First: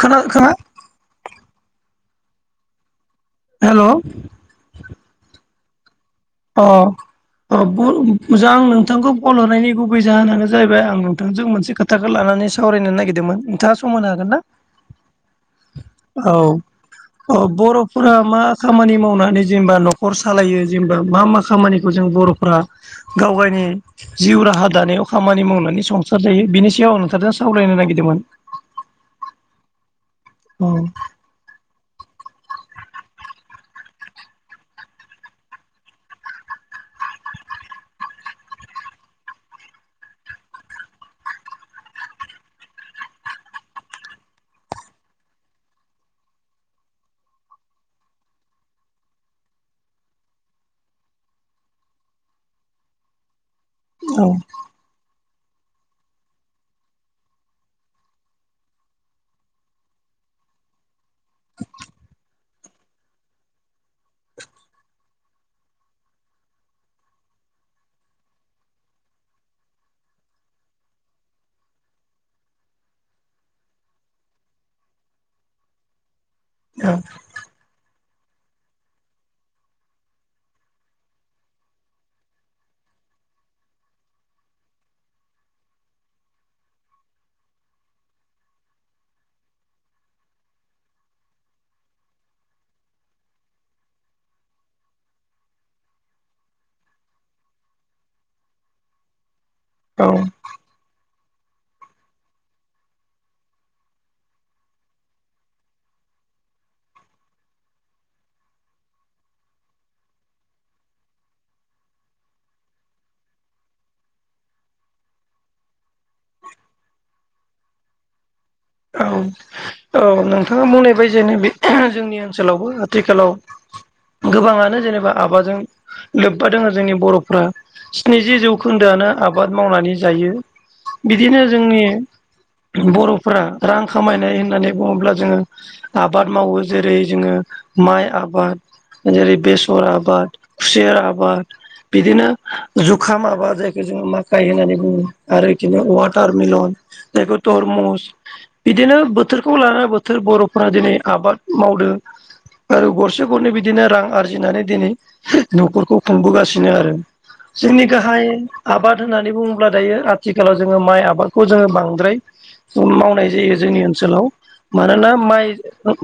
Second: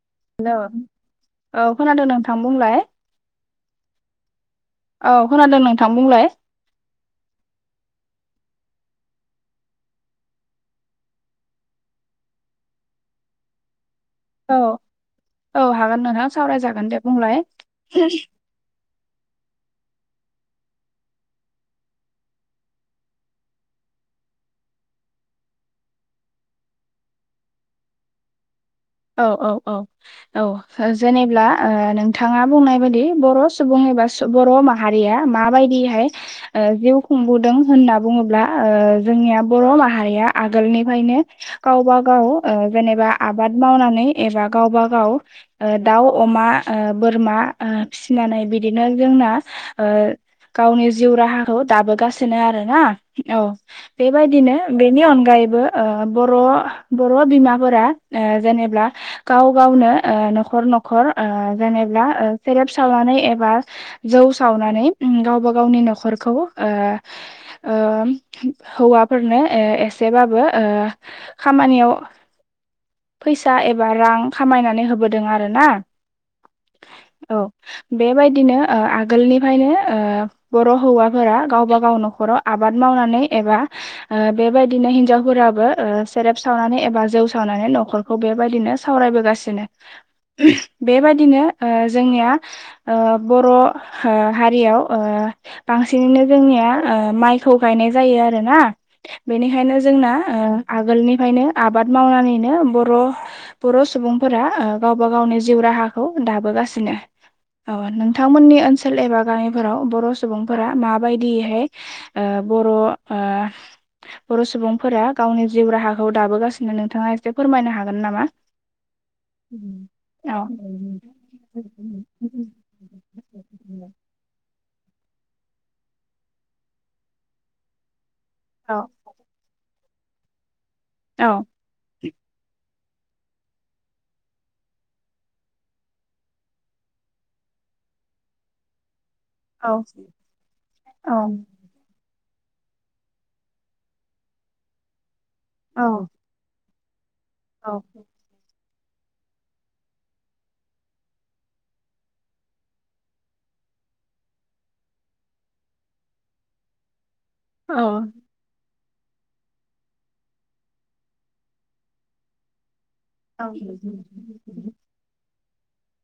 खोनाखोना? Hello औ खोनादों नोंथां बुंलाय। हेलौ औ खोनादों नोंथां बुंलाय अ औ गुबै मोजांं नोंथांखौ कल हरनायनि गुबै जाहोनानो जाहैबाय आं नोंथांजों मोनसे खोथाखो ला- नानै सावरायनो नागिरदोंमोन नोंथाङा सम होनो हागोन ना? औ औ हागोन नोंथां औ सावरायजागोन दे औ बुंलाय बर'फोरा मा खामानि मावनानै जेनबा न- खर सालायो जेनबा मा मा खामानिखौ जों बर'फ्रा गाव गावनि जिउ राहा दानायाव खामानि मावनानै संसार जायो बिनि सायाव नोंथांजों सावरायनो नागिरदोंमोन। औ औ औ औ हो जेनेब्ला ओ नोंथाङा बुंनाय बादि बर' सुबुं एबा सु बर' माहारिया माबायदिहाय ओ जिउ खुंबोदों होनना बुङोब्ला ओ जोंनिया बर' माहारिया आगोलनिफ्रायनो गावबा गाव ओ जेनेबा आबाद मावनानै एबा गावबा गाव ओ दाउ, अमा, ओ बोरमा ओ फिसिनानै बिदिनो जोंना ओ गावनि जिउ राहाखौ दाबोगासिनो आरो ना। औ औ बेबायदिनो बेनि अनगायैबो ओ बर' बर' बिमाफोरा ओ जेनेब्ला गाव गावनो ओ न'खर न'खर ओ जेनेब्ला ओ सेरेब सावनानै एबा जौ सावनानै ओम गावबा गावनि न'खरखौ ओ ओ हौवाफोरनो ओ एसेबाबो ओ खामानियाव [inaudible] फैसा एबा रां खामायनानै होबोदों आरो ना, औ बेबायदिनो ओ आगोलनिफ्रायनो ओ बर' हौवाफोरा गावबा गाव न'खराव आबाद माव नानै एबा ओ बेबायदिनो हिनजावफोराबो ओ सेरेब सावनानै एबा जौ सावनानै न' खरखौ बेबायदिनो सावरायबोगासिनो। बेबाददिनो ओ जोंनिया ओ बर' ओ हारियाव ओ बांसिननो जोंनिया ओ माइखौ गायनाय जायो आरो ना बेनिखायनो औ जोंना ओ आगोलनिफ्रायनो आबाद मावनानैनो अह बर' सुबुंफोरा ओ गावबा गावनि जिउ राहाखौ दाबोगासिनो। औ नोंथांमोननि ओनसोल एबा गामिफोराव बर' सुबुंफोरा माबायदियैहाय ओ बर' ओ बर' सुबुंफोरा गावनि जिउ राहाखौ दाबोगासिनो नोंथाङा एसे फोरमायनो हागोन नामा? औ औ नोंथाङा बुंनाय बायदिनो बे जोंनि ओनसोलावबो आथिखालाव गोबाङानो जेनेबा आबादजों लोब्बा दङ जोंनि बर'फोरा। स्निजि औ जौखोन्दोआनो आबाद मावनानै जायो। औ बिदिनो जोंनि बर' फोरा रां खामायनाय होननानै बुङोब्ला जोङो आबाद मावो जेरै जोङो माइ आ बाद आरो ओरै औ बेसर आबाद, खुसेर औ आबाद बिदिनो जुखाम आबाद जायखौ जोङो माखाइ होननानै बुङो आरो औ बिदिनो वाटार मिलन बेखौ औ तरमुस बिदिनो बोथोरखौ लानानै बोथोर बर'फोरा दिनै आबाद मावदों आरो गरसे गरनै बिदिनो रां आरजिनानै दिनै न'खरखौ खुंबोगासिनो आरो। औ जोंनि गाहाइ आबाद होननानै बुङोब्ला दायो आथिखालाव जोङो माइ आबादखौ जोङो बांद्राय माव नाय औ जायो जोंनि ओनसोलाव मानोना माइ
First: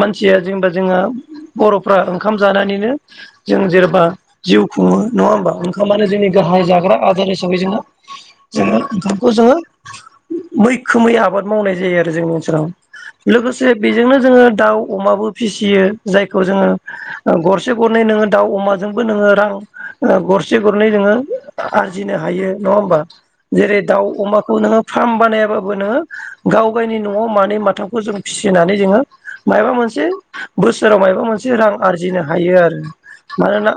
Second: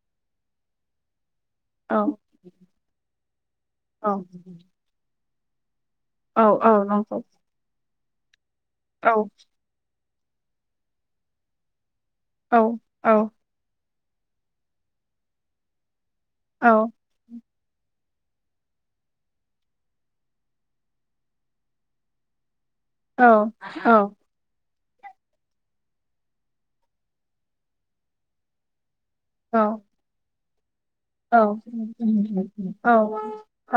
मानसिया जेनेबा जोंहा बर'फ्रा ओंखाम जानानैनो जों जेनेबा जिउ खुङो नङा होमबा? ओंखामानो जोंनि गाहाइ औ जाग्रा नंगौ आदार हिसाबै जोङो जोङो औ ओंखामखौ जोङो मैखोमै आबाद मावनाय जायो जोंनि औ ओनसोलाव। औ लोगोसे बेजोंनो जोङो दाउ अमाबो फिसियो जायखौ जोङो गर से गरनै नोङो दाउ अमाजोंबो नोङो रां गरसे गरनै नोङो आरजिनो हायो। नङा होमबा जेरै दाउ अमाखौ नोङो फार्म बानायाबाबो नोङो गाव गावनि न'आव मानै माथामखौ जों फिसिनानै जोङो औ माबा मोनसे बो सोराव माबा मोनसे रां नंगौ औ आरजिनो हायो औ आरो। मानोना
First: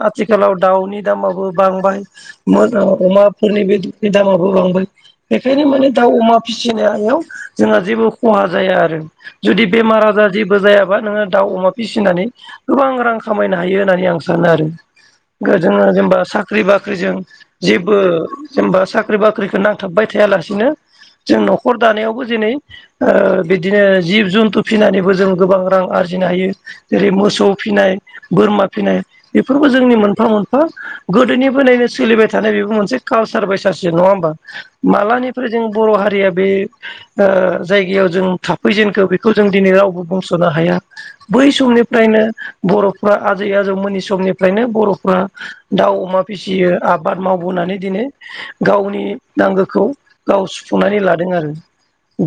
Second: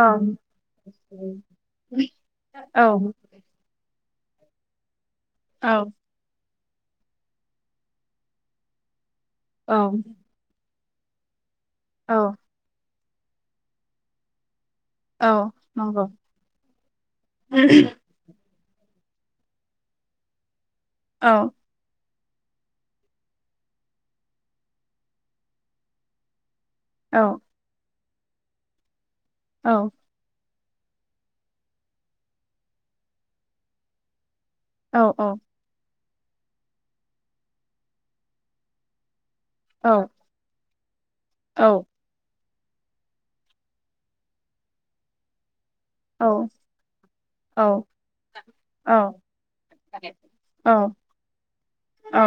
औ आथिखालाव दाउनि दामाबो औ बांबाय। औ अमा औ जाबाबो [unintelligible] बे दामाबो बांबाय बेखायनो माने दाउ अमा फिसिनायाव जोंहा जेबो खहा जाया आरो जुदि बेमार आजार जेबो जायाबा नोङो दाउ अमा फिसिनानै गोबां रां खामायनो हायो होननानै आं सानो आरो। जोङो जेनेबा साख्रि बाख्रिजों जेबो जेनेबा साख्रि बाख्रिखौ नांथाबबाय थायालासिनो जों न'खर दानायावबो दिनै ओ बिदिनो जिब जन्थु फिनानैबो जों गोबां रां आरजिनो हायो जेरै मोसौ फिनाय, बोरमा फिनाय बेफोरबो जोंनि मोनफा मोन फा गोदोनिफ्रायनो सोलिबाय थानाय बेबो मोनसे कालसार बायसासो नङा होमबा? मालानिफ्राय जों बर' हारिया बे ओ जायगायाव जों थाफैजेनखौ बे खौ जों दिनै रावबो बुंस'नो हाया। बै समनिफ्रायनो बर'फ्रा आजै आजौमोननि समनिफ्रायनो बर'फ्रा दाउ अमा फिसियो, आबाद मावबोनानै दिनै गावनि नांगौखौ गाव सु फुंनानै लादों आरो।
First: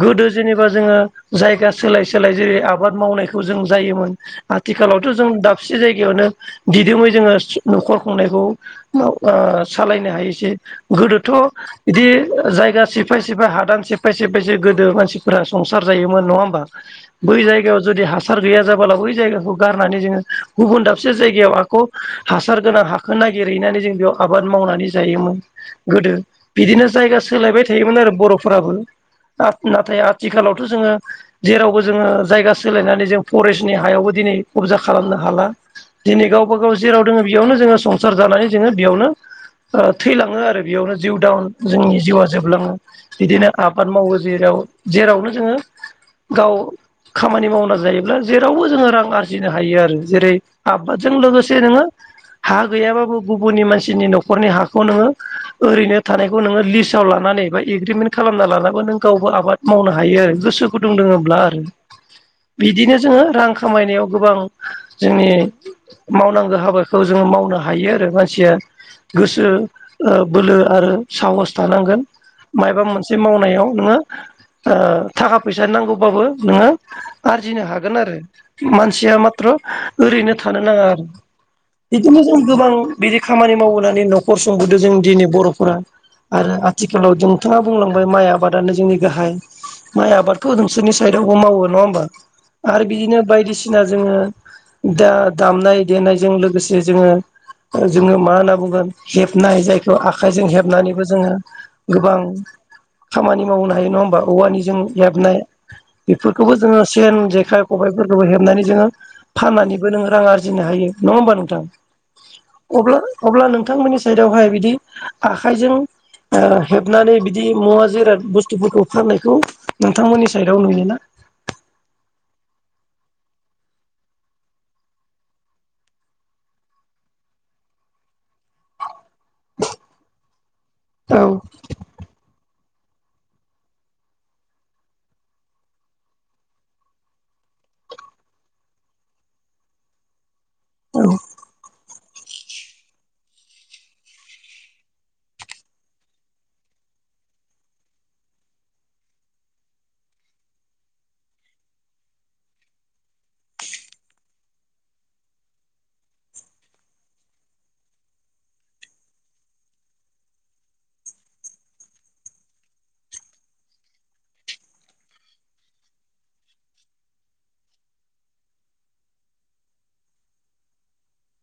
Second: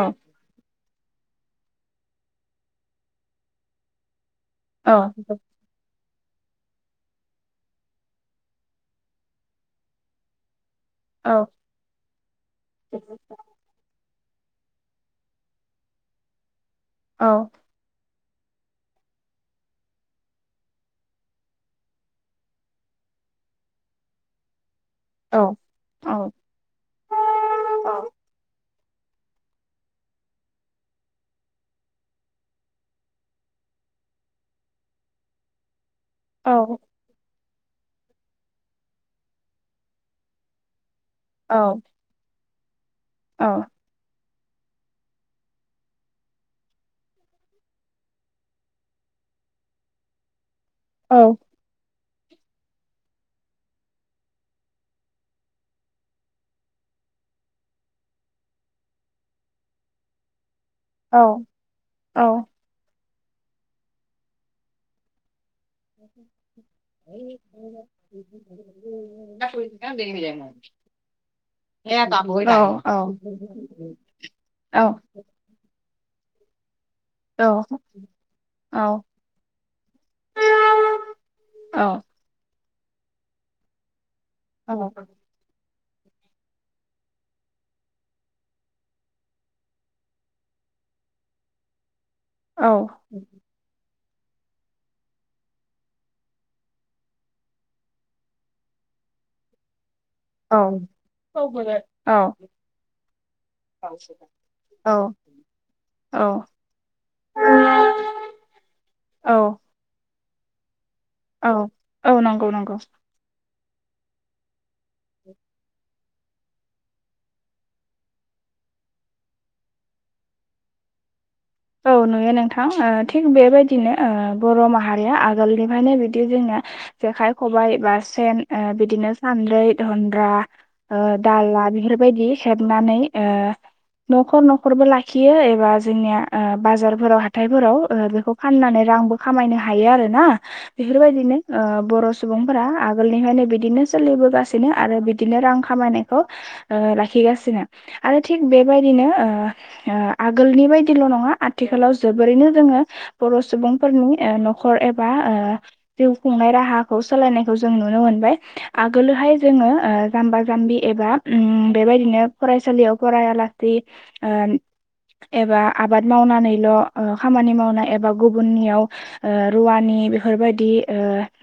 गोदो जेनेबा जोङो जायगा सोलाय सोलाय जेरै आबाद मावनायखौ जों जायोमोन आथिखालावथ' जों दाबसे जायगायावनो दिदोमै जोङो स-न'खर खुंनायखौ न अ सालायनो हायोसे गोदोथ' बिदि जायगा सिफाय सिफाय हादान सेफाय सेफाय जे गोदो मानसिफोरा संसार जायोमोन नङा होमबा बै जायगायाव जुदि हास सार गैया जाबला बै जायगाखौ गारनानै जोङो गुबुन दाबसे जायगायाव आख' हाखौ हासार गोनां हाखोना नागिरहैनानै जों बेयाव आबाद मावनानै औ जायोमोन औ गोदो बिदिनो औ जायगा सोलायबाय थायोमोन आरो बर'फोराबो आथ नाथाय आथिखालावथ' जोङो जेरावबो जोङो जायगा सोलायनानै जों फरेस्टनि हायावबो दिनै [unintelligible] खालामनो हाला दिनै औ गावबा गाव जेराव दङ बेयावनो जोङो संसार जानानै जोङो बेयावनो ओ थैलाङो आरो बेयावनो जिउ दाउन औ जोंनि जिउआ जोबलाङो औ बिदिनो आबाद मावो जेराव जेरावनो जोङो गाव खामानि मावना जायोब्ला जेरावबो जोङो रां आरजिनो हायो आरो जेरै- आबादजों औ लोगोसे नोङो [inaudible] हा गैयाबाबो गुबुननि मानसिनि न'खरनि हाखौ नोङो ओरैनो थानायखौ नोङो लिस्टाव लानानै बायदि एग्रिमेन्ट खालामना लानाबो नों गावबो आबाद मावनो हायो आरो गोसो गुदुं दोङोब्ला औ आरो औ बिदिनो जोङो रां खामायनायाव गोबां जोंनि मावनांगौ हाबाखौ जोङो मावनो हायो आरो मानसिया गोसो ओ बोलो आरो साहस थानांगोन मायबा मोनसे मावनायाव नोङो ओ थाखा फैसा नांगौबाबो नोङो आरजिनो औ हागोन आरो औ मानसिया माथ्र ओरैनो थानो नाङा आरो औ औ बिदिनो जों गोबां बिदि खामानि मावोनानै न'खर औ संबोदों जों दिनै बर'फोरा आरो आथिखालाव नोंथाङा बुंलांबाय माइ आबाद दानो जोंनि गाहाय माइ आबादखौ नोंसोरनि साइदआवबो मावो नङा होमबा आरो औ बिदिनो बायदिसिना जोङो दा दामनाय देनायजों लोगोसे जोङो जोङो मा होनना बुंगोन हेबनाय जाय खौ आखाइजों औ हेबनानैबो जोङो गोबां खामानि मावनो हायो नङा होमबा औवानि जों हेबनाय बेफोरखौबो जोङो सेन जेखाइ खबायफोरखौ हेबनानै जोङो औ फाननानैबो नों रां आरजिनो हायो। नङा होमबा नोंथां औ औ नंगौ नंगौ अब्ला अब्ला नों थांमोननि साइदहाय बिदि आखाइजों ओ हेबनानै बिदि मुवा जिराद बुस्थुफोरखौ फाननायखौ नोंथांमोननि साइदआव नुयोना औ नुयो नोंथां ओ थिग बेबायदिनो ओ बर' माहारिया आगोलनिफ्रायनो बिदि जेंना जेखाय खबाय बा सेन ओ बिदिनो सानद्रै दनग्रा ओ औ दाला बेफोरबायदि हेब नानै ओ न'खर न'खरबो लाखियो एबा जोंनिया ओ बाजारफोराव हाथायफोराव ओ बेखौ फाननानै रांबो खामायनो हायो आरो ना औ बेफोरबायदिनो ओ बर' सु सुबुंफोरा आगोलनिफ्रायनो बिदिनो सोलिबोगासिनो आरो बिदिनो रां खामायनायखौ ओ लाखि गासिनो आरो थिख बेबायदिनो ओ ओ आगोलनि बाय दिल' नङा आथिखालाव जोबोरैनो जोङो बर' सुबुंफोरनि ओ न'खर एबा ओ जिउ खुंनाय राहाखौ सोलायनायखौ जों नुनो मोनबाय आगोलोहाय जोङो ओ जाम्बा जाम्बि एब एबा उम बेबायदिनो फरायसालियाव फरायलासि ओ एबा आबाद मावनानैल'ओ खामानि मावनाय एबा गुबुननियाव ओ रुवानि बेफोरबायदि ओ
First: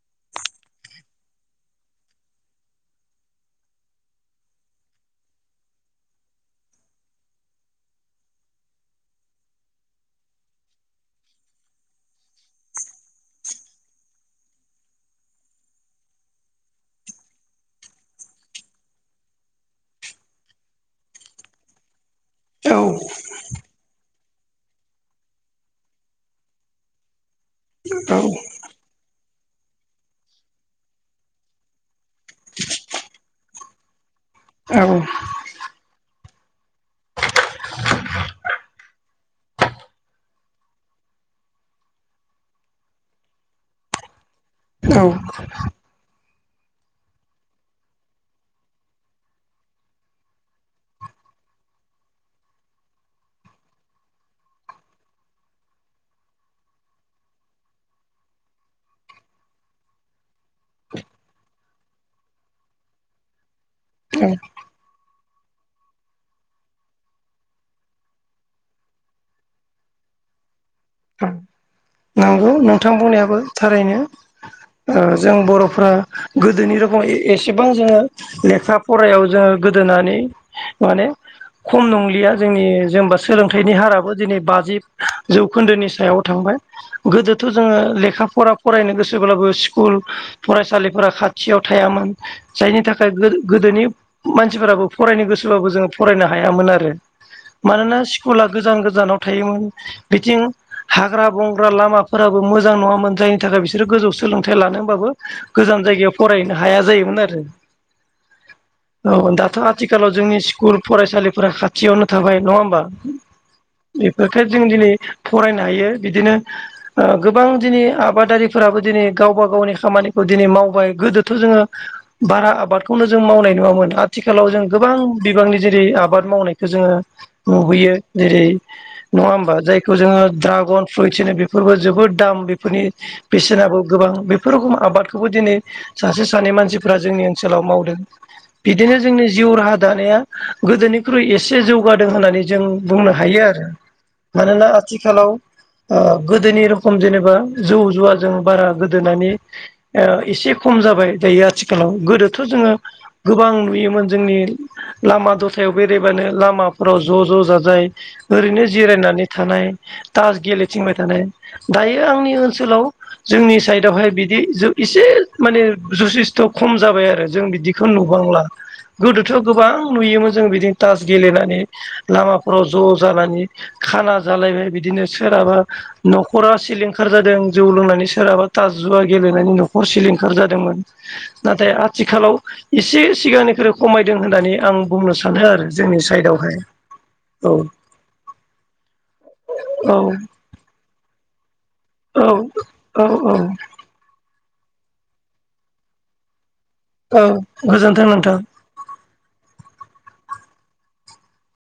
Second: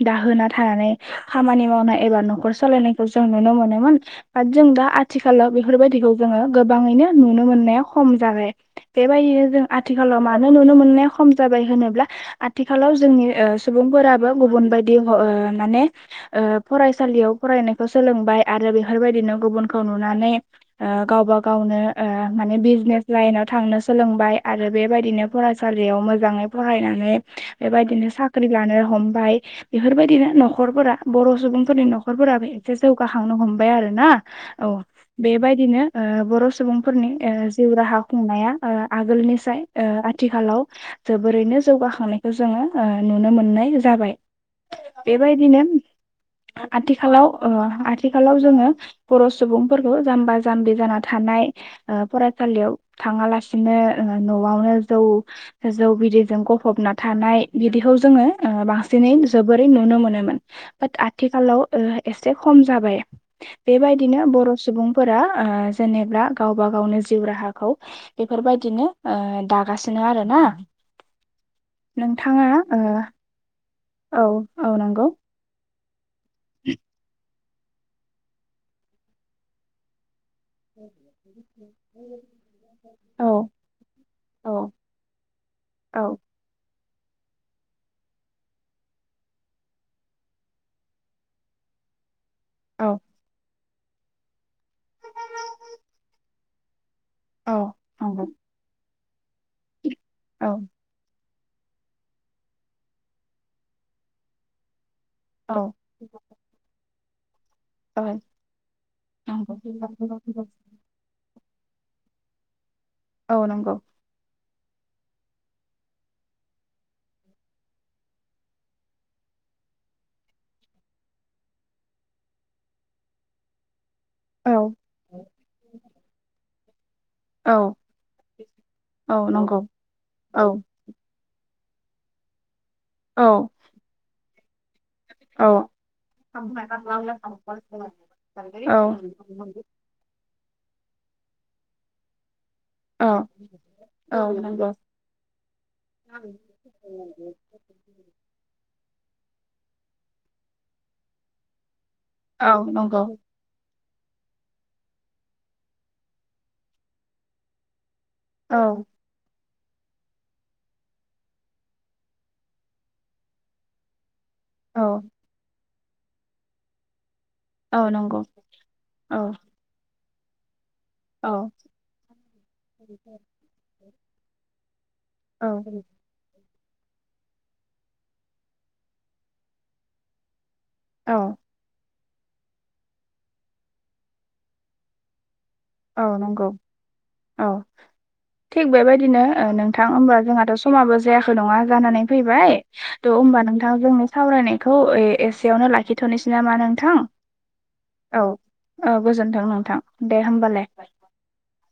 दाहोना थानानै खामानि मावनाय एबा न'खर सालायनायखौ जों नुनो मोनोमोन बाट जों दा आथिखालाव बेफोरबायदिखौ जोङो गोबाङैनो नुनो मोननाया खम जाबाय बेबायदिनो जों आथिखालाव मानो नुनो मोननाया खम जाबाय होनोब्ला आथिखालाव जोंनि ओ सुबुं फोराबो गुबुन बायदि ओ माने ओ फरायसालियाव फरायनायखौ सोलोंबाय आरो बेवहाय बेबायदिनो गुबुनखौ नुनानै ओ गाव गावनो ओ माने औ बिजनेस लाइनाव थांनो सोलोंबाय आरो बेबायदिनो फरायसालियाव मोजाङै फरायनानै बेबायदिनो साख्रि लानो हमबाय बेफोरबायदिनो न'खरफोरा बर' सुबुंफोरनि न'खरफोराबो एसे जौगाखांनो हमबाय आरो ना औ बेबायदिनो ओ बर' सुबुंफोरनि ओ जिउ राहा खुंनाया ओ आगोलनिसाय ओ आथिखालाव जोबोरैनो जौगाखांनायखौ जोङो ओ नुनो मोननाय जाबाय बेबायदिनो आथिखालाव ओ आथिखालाव जोङो बर' सुबुंफोरखौ जाम्बा जाम्बि जाना था नाय ओ फरायसालियाव थाङालासे बिदिनो न'आवनो जौ जौ बिदैजों गफबना थानाय बिदिखौ जोङो बांसिनै जोबोरै नुनो मोनोमोन बाट आथिखालाव ओ एसे खम जाबाय बेबायदिनो बर' सुबुंफोरा ओ जेनेबा गावबा गावनो जिउ राहाखौ बेफोरबायदिनो ओ दागासिनो आरो ना औ नोंथाङा नंगौ नोंथां बुंनायाबो थारैनो ओ औ औ नोंगौ ओ जों बर'फ्रा गोदोनि रखम एसेबां जोङो लेखा फरायाव जोङो गोदोनानै माने [inaudible] खम नंलिया जोंनि जेनेबा औ सोलोंथाइनि हाराबो दिनै औ बाजि जौखोन्दोनि औ सायाव थांबाय गोदोथ' जोङो लेखा फरा फरायनो गोसोब्लाबो स्कुल फरायसालिफोरा खाथियाव थायामोन जायनि औ थाखाय गो गोदोनि मानसिफोराबो फरायनो गोसोबाबो जोङो फरायनो हायामोन आरो औ मानोना नंगौ स्कुला गोजान गोजानाव थायोमोन बिथिं औ हाग्रा बं ग्रा लामाफोराबो मोजां नङामोन जायनि थाखाय बिसोरो गोजौ सोलोंथाइ लानो होनबाबो औ गोजान जायगायाव फरायनो हाया जायोमोन आरो औ औ दाथ' आथिखालाव नंगौ जोंनि स्कुल फरायसालिफोरा खाथ थियावनो थाबाय नङा होमबा औ नंगौ जोङो दिनै फरायनो हायो बिदिनो अ गोबां दिनै आबादारिफोराबो दिनै गावबा गावनि खामानिखौ दिनै मावबाय गोदोथ' जों ओ बारा आबादखौनो जों मावनाय नुवामोन आथिखालाव औ जों गोबां बिबांनि जेरै आबाद मावनायखौ जोङो औ मुगैहयो जेरै औ नङा होमबा नंगौ जायखौ जोङो औ ड्रागन फ्रुइट होनो बेफोरबो जोबोद दाम बेफोरनि औ बेसेनाबो गोबां बेफोर खो आबाद खौबो औ दिनै सासे सानै मानसिफ्रा जोंनि ओनसोलाव मावदों बिदिनो जोंनि जिउ राहा दानाया गोदोनिख्रुइ एसे जौगादों होननानै जों बुंनो हायो आरो औ मानोना नंगौ आथिखालाव अ गोदोनि रोखम जेनेबा जौ जुवाजों बारा गोदो नानै अ एसे खम जाबाय दायो आथि खालाव गोदोथ' औ जोङो नंगौ गोबां नुयोमोन जोंनि लामा दथायाव बेरायबानो लामाफोराव ज' ज' जाजाय औ ओरैनो जिरायनानै थानाय तास गेले थिंबाय थानाय दायो आंनि ओनसोलाव जोंनि साइडआवहाय बि दि जु औ एसे माने जुसिस्थ' खम जाबाय आरो जों बिदिखौ औ नंगौ नुबांला औ गोदोथ' गोबां नुयोमोन जों बिदिनो तास औ गेलेनानै लामाफोराव ज' जानानै खाना जालायबाय बिदिनो औ सोरहाबा न'खरा सिलिंखार जादों जौ लोंनानै सोरहाबा थाज जुवा गेलेनानै न'खर सिलिंखार जादों दोंमोन नाथाय आथिखालाव एसे सिगांनिख्रुइ खमायदों होननानै आं बुंनो सान सानो आरो जोंनि औ नंगौ साइदआवहाय औ थिग बेबायदिनो अ नोंथां औ होमबा जोंहाथ' स समाबो जायाखै नङा जानानै औ फैबाय औ त' औ होमबा नोंथां जोंनि सावरायनाय खौ एसेयावनो लाखिथ'नोसै नामा नों थां औ गोजोन्थों औ नोंथां औ गोजोनथों नोंथां दे होमबालाय।